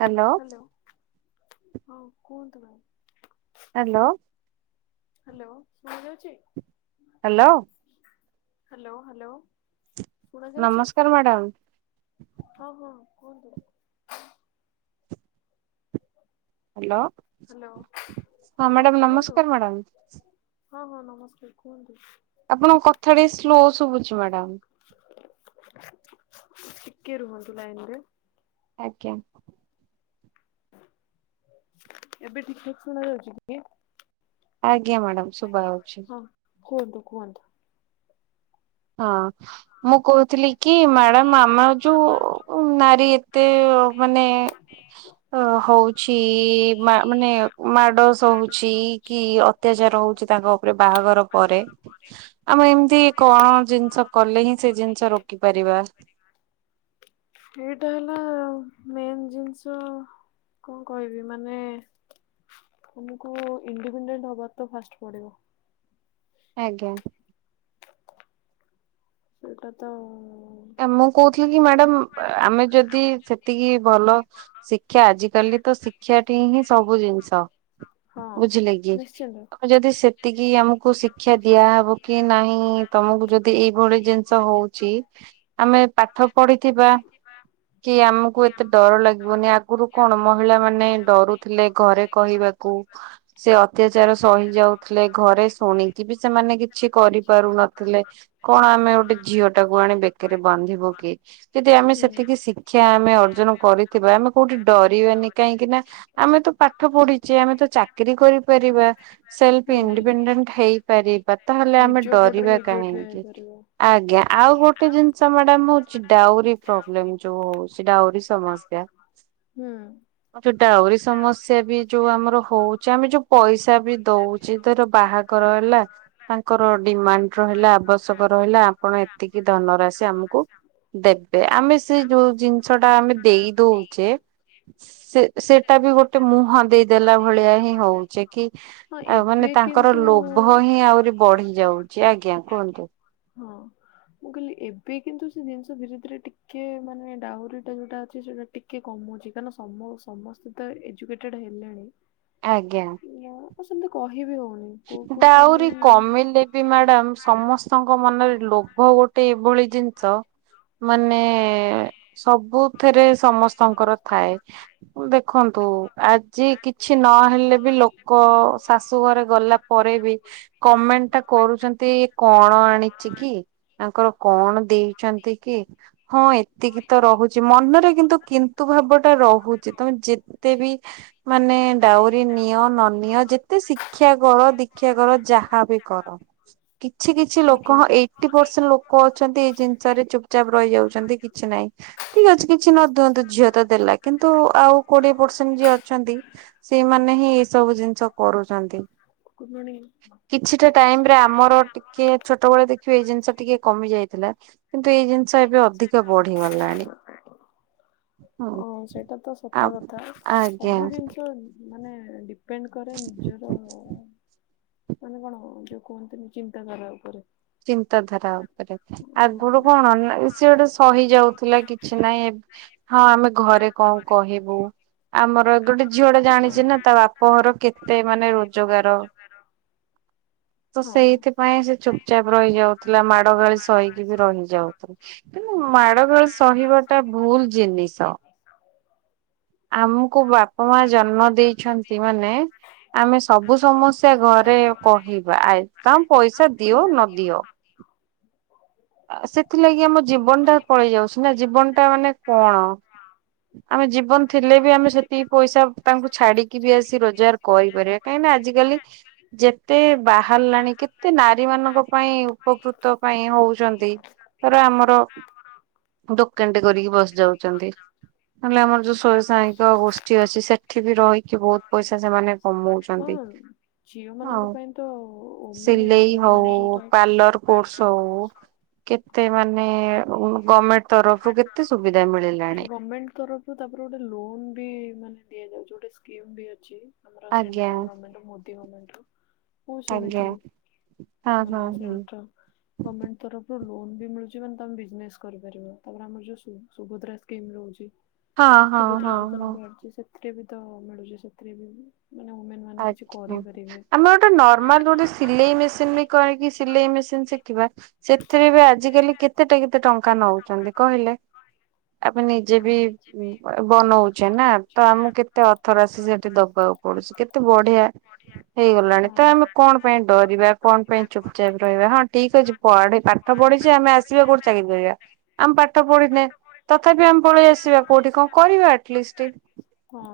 Hello hello. ହଁ କୁହନ୍ତୁ ma'am. Hello. Hello. ଶୁଣି ଯାଉଛି? ହାଲୋ। Hello hello. ଶୁଣାଯାଉଛି। ନମସ୍କାର ମ୍ୟାଡ଼ାମ ହଁ, ହଁ କୁହନ୍ତୁ। ହାଲୋ। ହ୍ୟାଲୋ ହଁ ହଁ ମ୍ୟାଡ଼ାମ। କୁହନ୍ତୁ ନମସ୍କାର ମ୍ୟାଡ଼ାମ୍। ହଁ ହଁ। ନମସ୍କାର କୁହନ୍ତୁ। ଆପଣଙ୍କ କଥା ଟିକେ ସ୍ଲୋ ଶୁଭୁଛି ମ୍ୟାଡାମ। ଟିକେ ରୁହନ୍ତୁ ଲାଇନ ରେ। ଆଜ୍ଞା। ଏବେ ଠିକ ଶୁଣା ଯାଉଛି କି? ଆଜ୍ଞା ମ୍ୟାଡ଼ାାମ ଶୁଭା ହଉଛି। ହଁ କୁହନ୍ତୁ କୁହନ୍ତୁ। ହଁ। ମୁଁ କହୁଥିଲି କି? ମ୍ୟାଡାମ ଆମ ଯୋଉ ନାରୀ ଏତେ ମାନେ ଆ ହଉଛି ମାନେ ମାଡ ସହୁଛି କି ଅତ୍ୟାଚାର ହଉଛି ତାଙ୍କ ଉପରେ ବାହାଘର ପରେ ଆମେ ଏମିତି କଣ ଜିନିଷ କଲେ ହିଁ ସେ ଜିନିଷ ରୋକି ପାରିବା? ଏଇଟା ହେଲା ମେନ୍ ଜିନିଷ କଣ କହିବି? ମାନେ ତମକୁ ଇଣ୍ଡିପେଣ୍ଡେଣ୍ଟ ହବାର ତ ଫାଷ୍ଟ ପଡିବ। ଆଜ୍ଞା। ସେଟା ତ ମୁଁ କହୁଥିଲି କି ମ୍ୟାଡାମ ଆମେ ଯଦି ସେତିକି ଭଲ ଶି କ୍ଷା ଆଜିକାଲି ତ ଶିକ୍ଷାଟି ହିଁ ସବୁ ଜିନିଷ। ହଁ ବୁଝିଲେ କି? ନିଶ୍ଚିନ୍ତ ଯଦି ସେତିକି ଆମକୁ ଶିକ୍ଷା ଦିଆହବ କି ନାହିଁ ତମକୁ ଯଦି ଏଇ ଭଳି ଜିନିଷ ହଉଛି ଆମେ ପାଠ ପଢିଥିବା କି ଆମକୁ ଏତେ ଡର ଲାଗିବନି, ଆଗରୁ କଣ ମହିଳା ମାନେ ଡରୁଥିଲେ ଘରେ କହିବାକୁ। ସେ ଅତ୍ୟାଚାର ସହି ଯାଉଥିଲେ ଘରେ ଶୁଣିକି ବି ସେମାନେ କିଛି କରିପାରୁନଥିଲେ। କଣ ଆମେ ଗୋଟେ ଝିଅଟାକୁ ଆଣି ବେ କେରେ ବାନ୍ଧିବ କିଏ, ଯଦି ଆମେ ସେତିକି ଶିକ୍ଷା ଆମେ ଅର୍ଜନ କରିଥିବା ଆମେ କୋଉଠି ଡରିବାନି, କାହିଁକି ନା ଆମେ ତ ପାଠ ପଢିଛେ ଆମେ ତ ଚାକିରି କରିପାରିବା। ହୁଁ ସେଲ୍ଫ ହୁଁ ଇଣ୍ଡିପେଣ୍ଡେଣ୍ଟ ହେଇପାରିବା ତାହେଲେ ଆମେ ନିଜ ଗୋଡରେ ଡରିବା କାହିଁକି? ଆଜ୍ଞା। ଆଜ୍ଞା ଆଉ [unintelligible] ମ୍ୟାଡମ୍ ହଉଛି ଡାଉରି ପ୍ରୋବ୍ଲେମ୍ ଯୋଉ ହଉଛି ଡାଉରି ସମସ୍ୟା। ହୁଁ। ଆଉ ଯୋଉ ଡାଉରି ସମସ୍ୟା ବି ଯୋଉ ଆମର ହଉଚି, ଆମେ ଯୋଉ ପଇସା ବି ଦଉ ଧର ବାହାଘର ହେଲା ତାଙ୍କର ଡିମାଣ୍ଡ ରହିଲା ଆବଶ୍ୟକ ରହିଲା ଆପଣ ଏତିକି ଧନ ରାଶି ଆମକୁ ଦେବେ, ଆମେ ସେ ଯୋଉ ଜିନିଷ ଟା ଆମେ ଦେଇ ଦଉଚେ ସେ ସେଟା ବି ଗୋଟେ ମୁହଁ ଦେଇଦେଲା ଭଳିଆ ହିଁ ହଉଚେ କି ହଁ ଆମେ ଏବେ ମାନେ ତାଙ୍କର କିନ୍ତୁ ଲୋଭ ହଁ ହିଁ ଆହୁରି ବଢି ଯାଉଚି, ଆଜ୍ଞା କୁହନ୍ତୁ। ହଁ। ମୁଁ କହିଲି ଏବେ କିନ୍ତୁ ସେ ଜିନିଷ ଧୀରେ-ଧୀରେ ଟିକେ ମାନେ ଡାହୁରିଟା ଯୋଉଟା ଅଛି ସେଟା ଟି କେ କମୁଚି, କାରଣ ସମ ସମସ୍ତେ ତ ଏଜୁକେଟେଡ୍ ହେଲେଣି। ଆଜ୍ଞା। [unintelligible] ତ ସେମ୍ତି କହିବି ହଉନି। କୋଉ କୋଉ ଡାଉରି ଫ୍ୟାମିଲି କମିଲେ ବି ମ୍ୟାଡାମ୍ ସମସ୍ତଙ୍କ ମନରେ ଲୋଭ ଗୋ ଟେ ଏଭଳି ଜିନିଷ ମାନେ ସବୁଥେରେ ସମସ୍ତଙ୍କର ଥାଏ। ଦେଖନ୍ତୁ ଆଜି କିଛି ନହେଲେ ବି ଲୋକ ଶାଶୁ ଘରେ ଗଲା ପରେ ବି କମେଣ୍ଟ ଟା କରୁଚନ୍ତି କଣ ଆଣିଚି କି? ତାଙ୍କର କଣ ଦେଇଚନ୍ତି କି, ହଁ ଏତିକି ତ ରହୁଚି ମନରେ କି ନ୍ତୁ କିନ୍ତୁ ଭାବ ଟା ରହୁଚି, ତମେ ଯେ ତେ ବି ମାନେ ଡାଉରି ନିଅ ନ ନିଅ, ଯେତେ ଶିକ୍ଷା କର ଦୀକ୍ଷା କର ଯାହାବି କର। କିଛି-କିଛି ଲୋକ ଆଜ୍ଞା ହଁ ଏଇଟି ପରସେଣ୍ଟ ଲୋକ ଅଛନ୍ତି ଏଇ ଜିନିଷରେ ଚୁପ୍ଚାପ୍ ରହିଯାଉଛନ୍ତି କିଛି ନହିଁ। ଠିକ୍ ଅଛି କିଛି ନ ଦିଅନ୍ତୁ ଝିଅ ତ ଦେଲା କି ନ୍ତୁ ଆଉ କୋଡିଏ ପରସେଣ୍ଟ ଯିଏ ଅଛନ୍ତି ସେଇମାନେ ହିଁ ଏଇ ସବୁ ଜିନିଷ କରୁଚନ୍ତି। Good morning. କିଛିଟା ଟାଇମ୍ ରେ ଆମର ଟିକେ ଛୋଟ ବେଳେ ଦେଖିବେ ଏଇ ଜିନିଷ ଟିକେ କମି ଯାଇଥିଲା। କିନ୍ତୁ ଏଇ ଜିନିଷ ଏବେ ଅଧିକ ବଢିଗଲାଣି। ହଁ ସେଇଟା ତ ସତ ଆଉ କଥା, ଆଜ୍ଞା। ସବୁ ଜିନିଷ ମାନେ ଡିପେଣ୍ଡ କରେ ନିଜର ମାନେ କଣ ଯୋଉ କୁହନ୍ତିନି ଚିନ୍ତାଧାରା ଉପରେ। ଚିନ୍ତାଧାରା ଉପରେ, ଆଗରୁ କଣ [unintelligible] ସେ ଗୋଟେ ସହିଯାଉଥିଲା କିଛି ନାହିଁ, ହଁ ଆମେ ଘରେ କଣ କହିବୁ। ଆମର ଗୋଟେ ଝିଅଟା ଜାଣିଚି ନା ତା ବାପ ଘର କେତେ ମାନେ ରୋଜଗାର। ତ ହଁ ସେଇଥିପାଇଁ ସେ ଚୁପ୍ ରହିଯାଉଥିଲା, ମାଡ ଗାଳି ସହିକି ବି ରହିଯାଉଥିଲା କିନ୍ତୁ ମାଡ ଗାଳି ସହିବା ଟା ଭୁଲ୍ ଜିନିଷ। ଆମକୁ ବାପା ମା ଜନ୍ମ ଦେଇଛନ୍ତି ମାନେ ଆମେ ସବୁ ସମସ୍ ସ୍ୟା ଘରେ କହିବା, ଆ ତ ପଇସା ଦିଅ ନଦିଅ। [inaudible] ସେଥିଲାଗି ଆମ ଜୀବନଟା ପଳେଇ ଯାଉଛି ନା, ଜୀବନଟା ମାନେ କଣ? ଆମେ ଜୀବନ ଥିଲେ ବି ଆ ଆମେ ସେତିକି ପଇସା ତାଙ୍କୁ ଛାଡିକି ବି ଆସି ରୋଜଗାର କରିପାରିବା। କାହିଁକିନା ଆଜିକାଲି ଯେ ଯେତେ ବାହାରିଲାଣି କେତେ ନାରୀମାନଙ୍କ ପାଇଁ ଉପକୃତ ପାଇଁ ହଉଚନ୍ତି। ଧର ଆମର ଦୋକାନଟେ କରିକି ବସି ଯାଉଚନ୍ତି। ନହେଲେ ଆମର ଯୋଉ। [unintelligible] ଗୋଷ୍ଠୀ ଅଛି ସେଠି ବି ରହିକି ବହୁତ ପଇସା ସେମାନେ କମଉଛନ୍ତି। ହଁ ଝିଅ ଆଉ ମାନଙ୍କ ପାଇଁ ତ ଓମେନ ସିଲେଇ ହଉ ଏମ୍ପାୱାରମେଣ୍ଟ ଯୋଉଟା ଅଛି ପାର୍ଲର କୋର୍ସ ହଉ କେତେ ମାନେ ଗମେଣ୍ଟ ତରଫରୁ କେତେ ସୁବିଧା ମିଳିଲାଣି। ଗମେଣ୍ଟ ତରଫରୁ ତାପରେ ଗୋଟେ ଲୋନ୍ ବି ମାନେ ଦିଆଯାଉଚି ଗୋଟେ ସ୍କିମ୍ ବି ଅଛି। ଆମର ଆଜ୍ଞା ସେଣ୍ଟ୍ରାଲ ଗମେଣ୍ଟ ମୋଦି ଗମେଣ୍ଟରୁ। ମୁଁ ଆଜ୍ଞା ଶୁଣିଥିଲି। ହଁ ମାନେ ହଁ ହୁଁ। ସେଣ୍ଟ୍ରାଲ୍ ଗମେଣ୍ଟ୍ ତରଫରୁ ଲୋନ୍ ବି ମିଳୁଚି ମାନେ ତମେ ବିଜନେସ୍ କରିପାରିବ। ତାପରେ ଆମର ଯୋଉ ସୁ ସୁଭଦ୍ରା ସ୍କିମ୍ ରହୁଚି ହଁ ହଁ ସୁଭଦ୍ରା ହଁ ହଁ ଯୋଜନା ବାହାରିଚି ସେଥିରେ ବି ତ ମିଳୁଚି। ସେଥିରେ ବି ମାନେ ଓମେନ ମାନେ କିଛି କରିପାରିବେ। ତ ନର୍ମାଲ ଗୋଟେ ସିଲେଇ ମେସିନ ବି କରିକି ସିଲେଇ ମେସିନ ଶିଖିବା ସେଥିରେ ବି ଆଜିକାଲି କେତେଟା କେତେ ଟଙ୍କା ନଉଛନ୍ତି କହିଲେ। ଆମେ ନିଜେ ବି ବନଉଚେ ନା ତ ଆମକୁ କେତେ ଅର୍ଥ ରାଶି ସେଠି ଦବାକୁ ପଡୁଚି। କେତେ ବଢିଆ। ହେଇଗଲାଣି। ହଁ ତ ଆମେ ହଁ କଣ ପାଇଁ ହଁ ଡରିବା କଣ ପାଇଁ ଚୁପଚାପ୍ ରହିବା? ହଁ ଠିକ୍ ଅଛି ପଢ଼ି ପାଠ ପଢିଚେ ଆମେ ଆସିବା କୋଉଠି ଚାକିରି କରିବା। ଆମେ ପାଠ ପଢିନେ, ତଥାପି ଆମେ ପଳେ ହଁ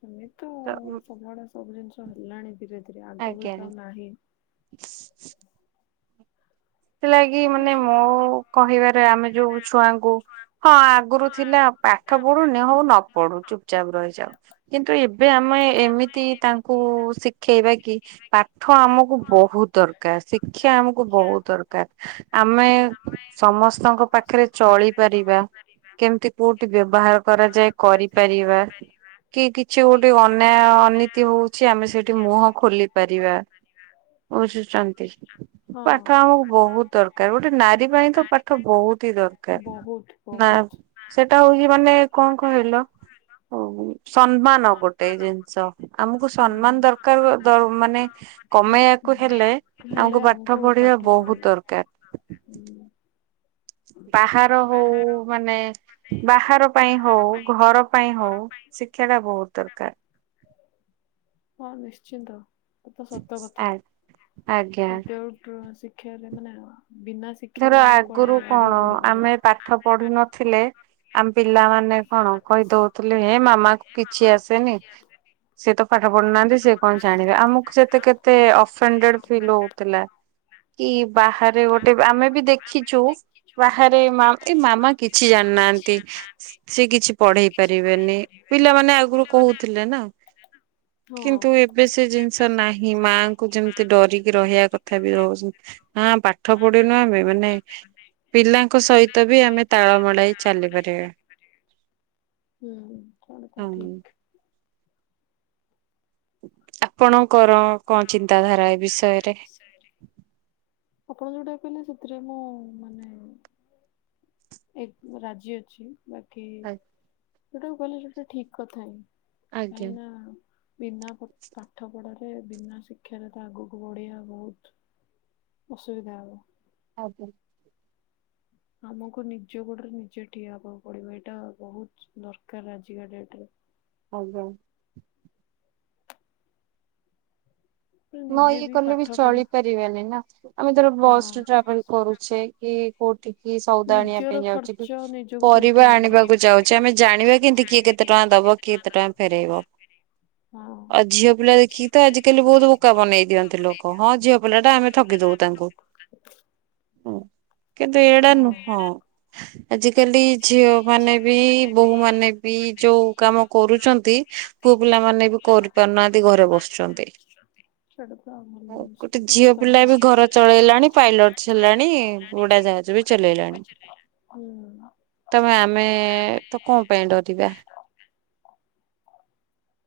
ସେମିତି ତ ସବୁଆଡେ ସବୁ ଜିନିଷ ହେଲାଣି ଧୀରେ ଧୀରେ ଆଗ ଭଳି ତ ଆଜ୍ଞା। ଆଉ ନାହିଁ। ସେଥିଲାଗି ତାପରେ ମାନେ ସେ ମୋ କହିବାରେ ଆମେ ଯୋଉ ଛୁଆଙ୍କୁ, ହଁ ଆଗରୁ ଥିଲା ପା ପାଠ ପଢୁନି ହଉ ନ ପଢୁ ଚୁପଚାପ ରହିଯାଉ। କିନ୍ତୁ ଏବେ ଆମେ ଏମିତି ତାଙ୍କୁ ଶି ଶିଖେଇବା କି ପାଠ ଆମକୁ ବହୁତ ଦରକାର। ଶିକ୍ଷା ଆମକୁ ବହୁତ ଦରକାର। ଆମେ ସମସ୍ତଙ୍କ ପାଖରେ ଚଳିପାରିବା। କେମିତି କୋଉଠି ବ୍ୟବହାର କରାଯାଏ କରିପାରିବା। କି କିଛି ଗୋଟେ ଅନ୍ୟାୟ ଅନୀତି ହଉଚି ଆମେ ସେଠି ମୁହଁ ଖୋଲି ପାରିବା। ବୁଝୁଛନ୍ତି। ହଁ ପାଠ ଆମକୁ ବହୁତ୍ ଦରକାର। ଗୋଟେ ନାରୀ ପାଇଁ ତ ପାଠ ବହୁତି ଦରକାର। ବହୁତ ନା ବହୁତ ସେଟା ହଉଚି ମାନେ କଣ କହିଲ ସମ୍ମା ସମ୍ମାନ ଗୋଟେ ଜିନିଷ। ଆମକୁ ଦରକାର ସମ୍ମାନ ଦ ମାନେ ଦରକାର ମାନେ କମେଇବାକୁ ହେଲେ କମେଇବାକୁ ହେଲେ ପାଠ ଆମକୁ ପଢିବା ପାଠ ବହୁତ ପଢ଼ିବା ଦରକାର ବହୁତ୍ ଦରକାର। ହୁଁ। ବାହାର ହଉ ମାନେ ବାହାର ପାଇଁ ହଉ, ଘର ପାଇଁ ହଉ ଶିକ୍ଷା ଟା ବହୁତ୍ ଦରକାର। ହଁ ନିଶ୍ଚିନ୍ତ। ଏତ ସତ କଥା। ଆଜ୍ଞା ଗୋଟେ ଶିକ୍ଷାରେ ମାନେ ବିନା ଶି ଧର ଶିକ୍ଷାରେ ଆମେ ଆଗରୁ କୁଆଡେ ଆଗକୁ କଣ ବଢି ପାରିବା। ଆମେ ପାଠ ପଢୁ ନଥିଲେ ଆମ ପିଲାମାନେ କଣ କହିଦଉଥିଲେ ହେ ମାମା କୁ କିଛି ଆସେନି। ସିଏ ତ ପାଠ ପଢିନାହାନ୍ତି ସିଏ କଣ ଜାଣିବେ। ଆମକୁ ସେତେ କେତେ ଅଫଏଣ୍ଡେଡ୍ ଫିଲ୍ ହଉଥିଲା। କି ବାହାରେ ଗୋଟେ ଆମେ ବି ଦେଖିଛୁ ବାହାରେ ଏ ମାମା କିଛି ଜାଣିନାହାନ୍ତି। ସେ କିଛି ପଢେଇ ପାରିବେନି। ପିଲାମାନେ ଆଗରୁ କହୁଥିଲେ ନା। ହଁ। କିନ୍ତୁ ଏବେ ସେ ଜିନିଷ ନାହିଁ। ମାଙ୍କୁ ଯେମିତି ଡରିକି ରହିବା କଥା ବି ରହୁଛନ୍ତି। ନା ପାଠ ପଢିନୁ ଆମେ ମାନେ ପିଲାଙ୍କ ସହିତ ବି ଆମେ ତାଳ ମେଡ଼ାଇ ଚାଲି ପାରିବା। ହୁଁ [unintelligible] ଠିକ୍। ଆପଣଙ୍କର କଣ ଚିନ୍ତାଧାରା ଏ ବିଷୟରେ? ଆପଣ ଯୋଉଟା କହିଲେ ସେଥିରେ ମୁଁ ମାନେ ଏକ ରାଜି ଅଛି ବାକି ଯୋଉଟାକୁ କହିଲ ସେଇଟା ଠିକ କଥା ହିଁ। ଆଜ୍ଞା। ଆଇନା ବିନା ପାଠ ପଢାରେ ବିନା ଶିକ୍ଷାରେ ତ ଆଗକୁ ବଢିବା ବହୁତ ଅସୁବିଧା ହବ। ଆଜ୍ଞା। ଆମକୁ ନିଜ ଗୋଡରେ ନିଜେ ଠିଆ ହବାକୁ ପଡିବ ଏଇଟା ବହୁତ ଦରକାର ଆଜିକା ଡେଟରେ। ଆଜ୍ଞା। ନ ନିଜେ ଇଏ କଲେ ବି ପାଠ ପଢ ଚଳି ପାରିବାନି ନା ଆମେ ଧର ବସ ହଁ ରେ ଟ୍ରାଭେଲ କରୁଛେ କି କୋଉଠିି କି ସଉଦା ଆଣିବା ନିଜର ପାଇଁ ଯାଉଚେ କି ଖର୍ଚ୍ଚ ନିଜକୁ ତ ପରିବା ଉଠେଇବାକୁ ପଡିବ। ଆଣିବାକୁ ଯାଉଚେ ଆମେ ଜାଣିବା କେମତି କିଏ କେତେ କେତେ ଟଙ୍କା ଦବ କି ଏତେ ଟଙ୍କା ଫେରେଇବ। ଦବ ଆ ଝିଅ ପିଲା ଦେଖିକି ତ ଆଜିିକାଲି ବହୁତ ବୁକାବ ବନେଇ ଦିଅନ୍ତି ଲୋକ ହଁ ଝିଅ ପିଲା ଟା ଆମେ ଠକିଦବୁ ତାଙ୍କୁ। ହ କିନ୍ତୁ ଏଡା ନୁହଁ। ଆଜିକାଲି ଆଜି ଝିଅ କାଲି ମାନେ ଝିଅ ବି ମାନେ ବି ବୋହୂ ମାନେ ବି ମାନେ ଯୋଉ ବି କାମ ଯୋଉ କାମ କରୁଛନ୍ତି କରୁଛ ପୁଅ ନ୍ତୀ, ପିଲା ମାନେ ପୁଅ ବି ପିଲାମାନେ କରିପାରୁନାହାନ୍ତି ଘରେ କରିପାରୁ ନାହାନ୍ତି, ଘରେ ବସୁଛନ୍ତି। ବସୁଛନ୍ତି। ସେଇଟା ତ ଆମର ଆଉ ଗୋଟେ ସେଟା ସତ ଝିଅ ପିଲା କଥା ବି ଝିଅ ଘର ପିଲା ବି ଘର ଚଳେଇଲାଣି ପାଇଲଟ ଚଳେଇଲାଣି ହେଲାଣି ପାଇଲଟ ହେଲାଣି। ଉଡା ଜାହାଜ ବି ଚଲେଇଲାଣି। ହୁଁ। ତମେ ଆମେ ତ କଣ ପାଇଁ ଡରିବା।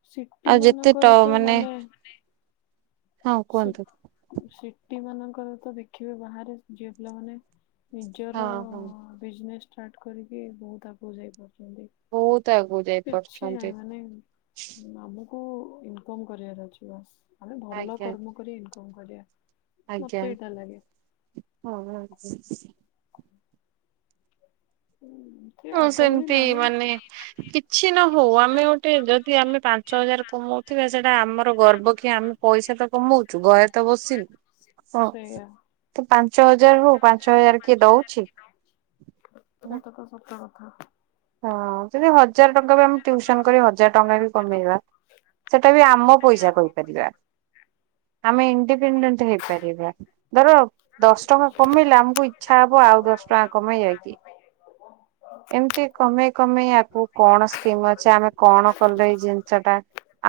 ସିଟି ଆଉ ଯେତେ ଟ ମାନଙ୍କରେ ତ ମାନେ ହଁ କୁହନ୍ତୁ। ସିଟି ମାନଙ୍କର ତ ଦେଖିବେ ବାହାରେ ଝିଅ ପିଲାମାନେ ହଁ ନିଜର ହଁ ବିଜନେସ୍ ଷ୍ଟାର୍ଟ କରିକି ବହୁତ ଆଗକୁ ଯାଇପାରୁଛନ୍ତି। ବହୁତ ଆଗକୁ କିଛି ଯାଇପାରୁଛନ୍ତି ନାହିଁ ମାନେ ଆମ କୁ ଇନକମ କରିବାର ଅଛି ବାସ୍ ଆମେ ଭଲ ଆଜ୍ଞା କର୍ମ କରି ଇନକମ କରିବା। ଆଜ୍ଞା। ମତେ ଏଇଟା ଲାଗେ। [unintelligible] [unintelligible] [unintelligible] ହଁ ଭଳି ସେମିତି ନାହିଁ ମାନେ କିଛି ନ ହଉ ଆମେ ଗୋଟେ ଯଦି ଆମେ ପା ପାଞ୍ଚ ହଜାର କମଉଥିବା ସେଇଟା ଆମର ଗର୍ବ କି ଆମେ ପଇସା ତ କମଉଛୁ ଘରେ ତ ବସିନୁ। ହଁ ସେଇଆ ତୁ ପାଞ୍ଚ ହଜାର ହଉ ପାଞ୍ଚ ହଜାର କିଏ ଦଉଛି। ସେଟା ତ ସତ କଥା। ହଁ ଯଦି ହଜାର ଟଙ୍କା ବି ଆମେ ଟିଉସନ କରି ହଜାର ଟଙ୍କା ବି କମେଇବା ସେଟା ବି ଆମ ପଇସା କହିପାରିବା ଆମେ ଇଡିପେଣ୍ଡେଣ୍ଟ ହେଇପାରିବା। ଧର ଦଶ ଟଙ୍କା କମେଇଲେ ଆମକୁ ଇଚ୍ଛା ହବ ଆଉ ଦଶ ଟଙ୍କା କମେଇ ବାକି। ଏମିତି କମେଇ କମେଇ ଆଗକୁ କଣ ସ୍କିମ ଅଛି ଆମେ କଣ କଲେ ଏଇ ଜିନିଷ ଟା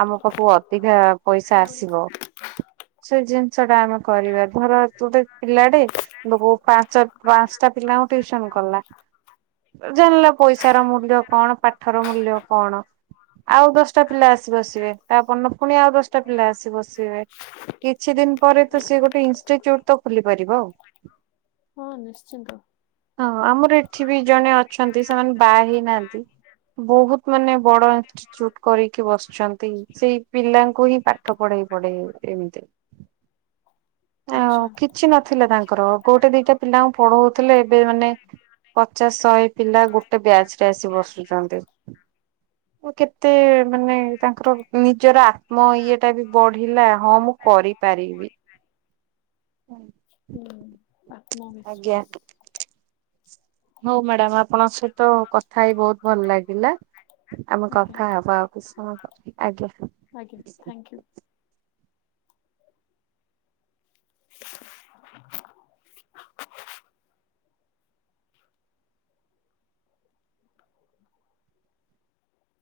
ଆମ ପାଖକୁ ଅଧିକା ପଇସା ଆସିବ ସେ ଜିନିଷ ଟା ଆମ କରିବା ଧର ତୁଟେ ପିଲାଟେ କି ପା ପାଞ୍ଚଟା ପିଲାଙ୍କୁ ଟିଉସନ କଲା ଜାଣିଲ ପଇସାର ମୂଲ୍ୟ କଣ ପାଠର ମୂଲ୍ୟ କଣ। ଆଉ ଦଶଟା ପିଲା ଆସି ବସିବେ ତାପନ ପୁଣି ଆଉ ଦଶଟା ପିଲା ଆସି ବସିବେ। କିଛି ଦିନ ପରେ ତ ସେ ଗୋଟେ ଇନଷ୍ଟିଚ୍ୟୁଟ ତ ଖୋଲି ପାରିବ। ହଁ ନିଶ୍ଚିନ୍ତ। ହଁ ଆମର ଏଠି ବି ଜଣେ ଅଛନ୍ତି ସେମାନେ ବା ହେଇ ନାହାନ୍ତି ବହୁତ ମାନେ ବଡଇନଷ୍ୟୁଟୁଡ କରିକି ବସିଛନ୍ତି ସେଇ ପିଲାଙ୍କୁ ହିଁ ପାଠ ପଢେଇ ପଢେଇ ଏମିତି ଆଉ ଆଚ୍ଛା କିଛି ନଥିଲା ତାଙ୍କର କୋଉଟେ ଦିଟା ପିଲାଙ୍କୁ ପଢଉଥିଲେ ଏବେ ମାନେ ପଚାଶ ଶହେ ପିଲା ଗୋଟେ ବ୍ୟାଚ୍ ରେ ଆସି ବସୁଛନ୍ତି। ମୁଁ କେତେ ମାନେ ତାଙ୍କର ନିଜର ଆତ୍ମ ଇଏ ଟା ବି ବଢିଲା ହଁ ମୁଁ କରିପାରି କରି ପା ହଁ। ହୁଁ ଆତ୍ମବିଶ୍ୱାସ୍। ହଉ ମ୍ୟାଡ଼ାମା ଆ ଆପଣଙ୍କ ସହିତ କଥା ହେଇ ବୋହୁତ୍ ଭଲ ଲାଗିଲା ଆମେ ଆଜ୍ଞା କଥା ହବା ଆଉ କିଛି ସମୟ ପରେ। ଆଜ୍ଞା। ଆଜ୍ଞା ଥାଇଙ୍କ୍ୟୁ। [inaudible]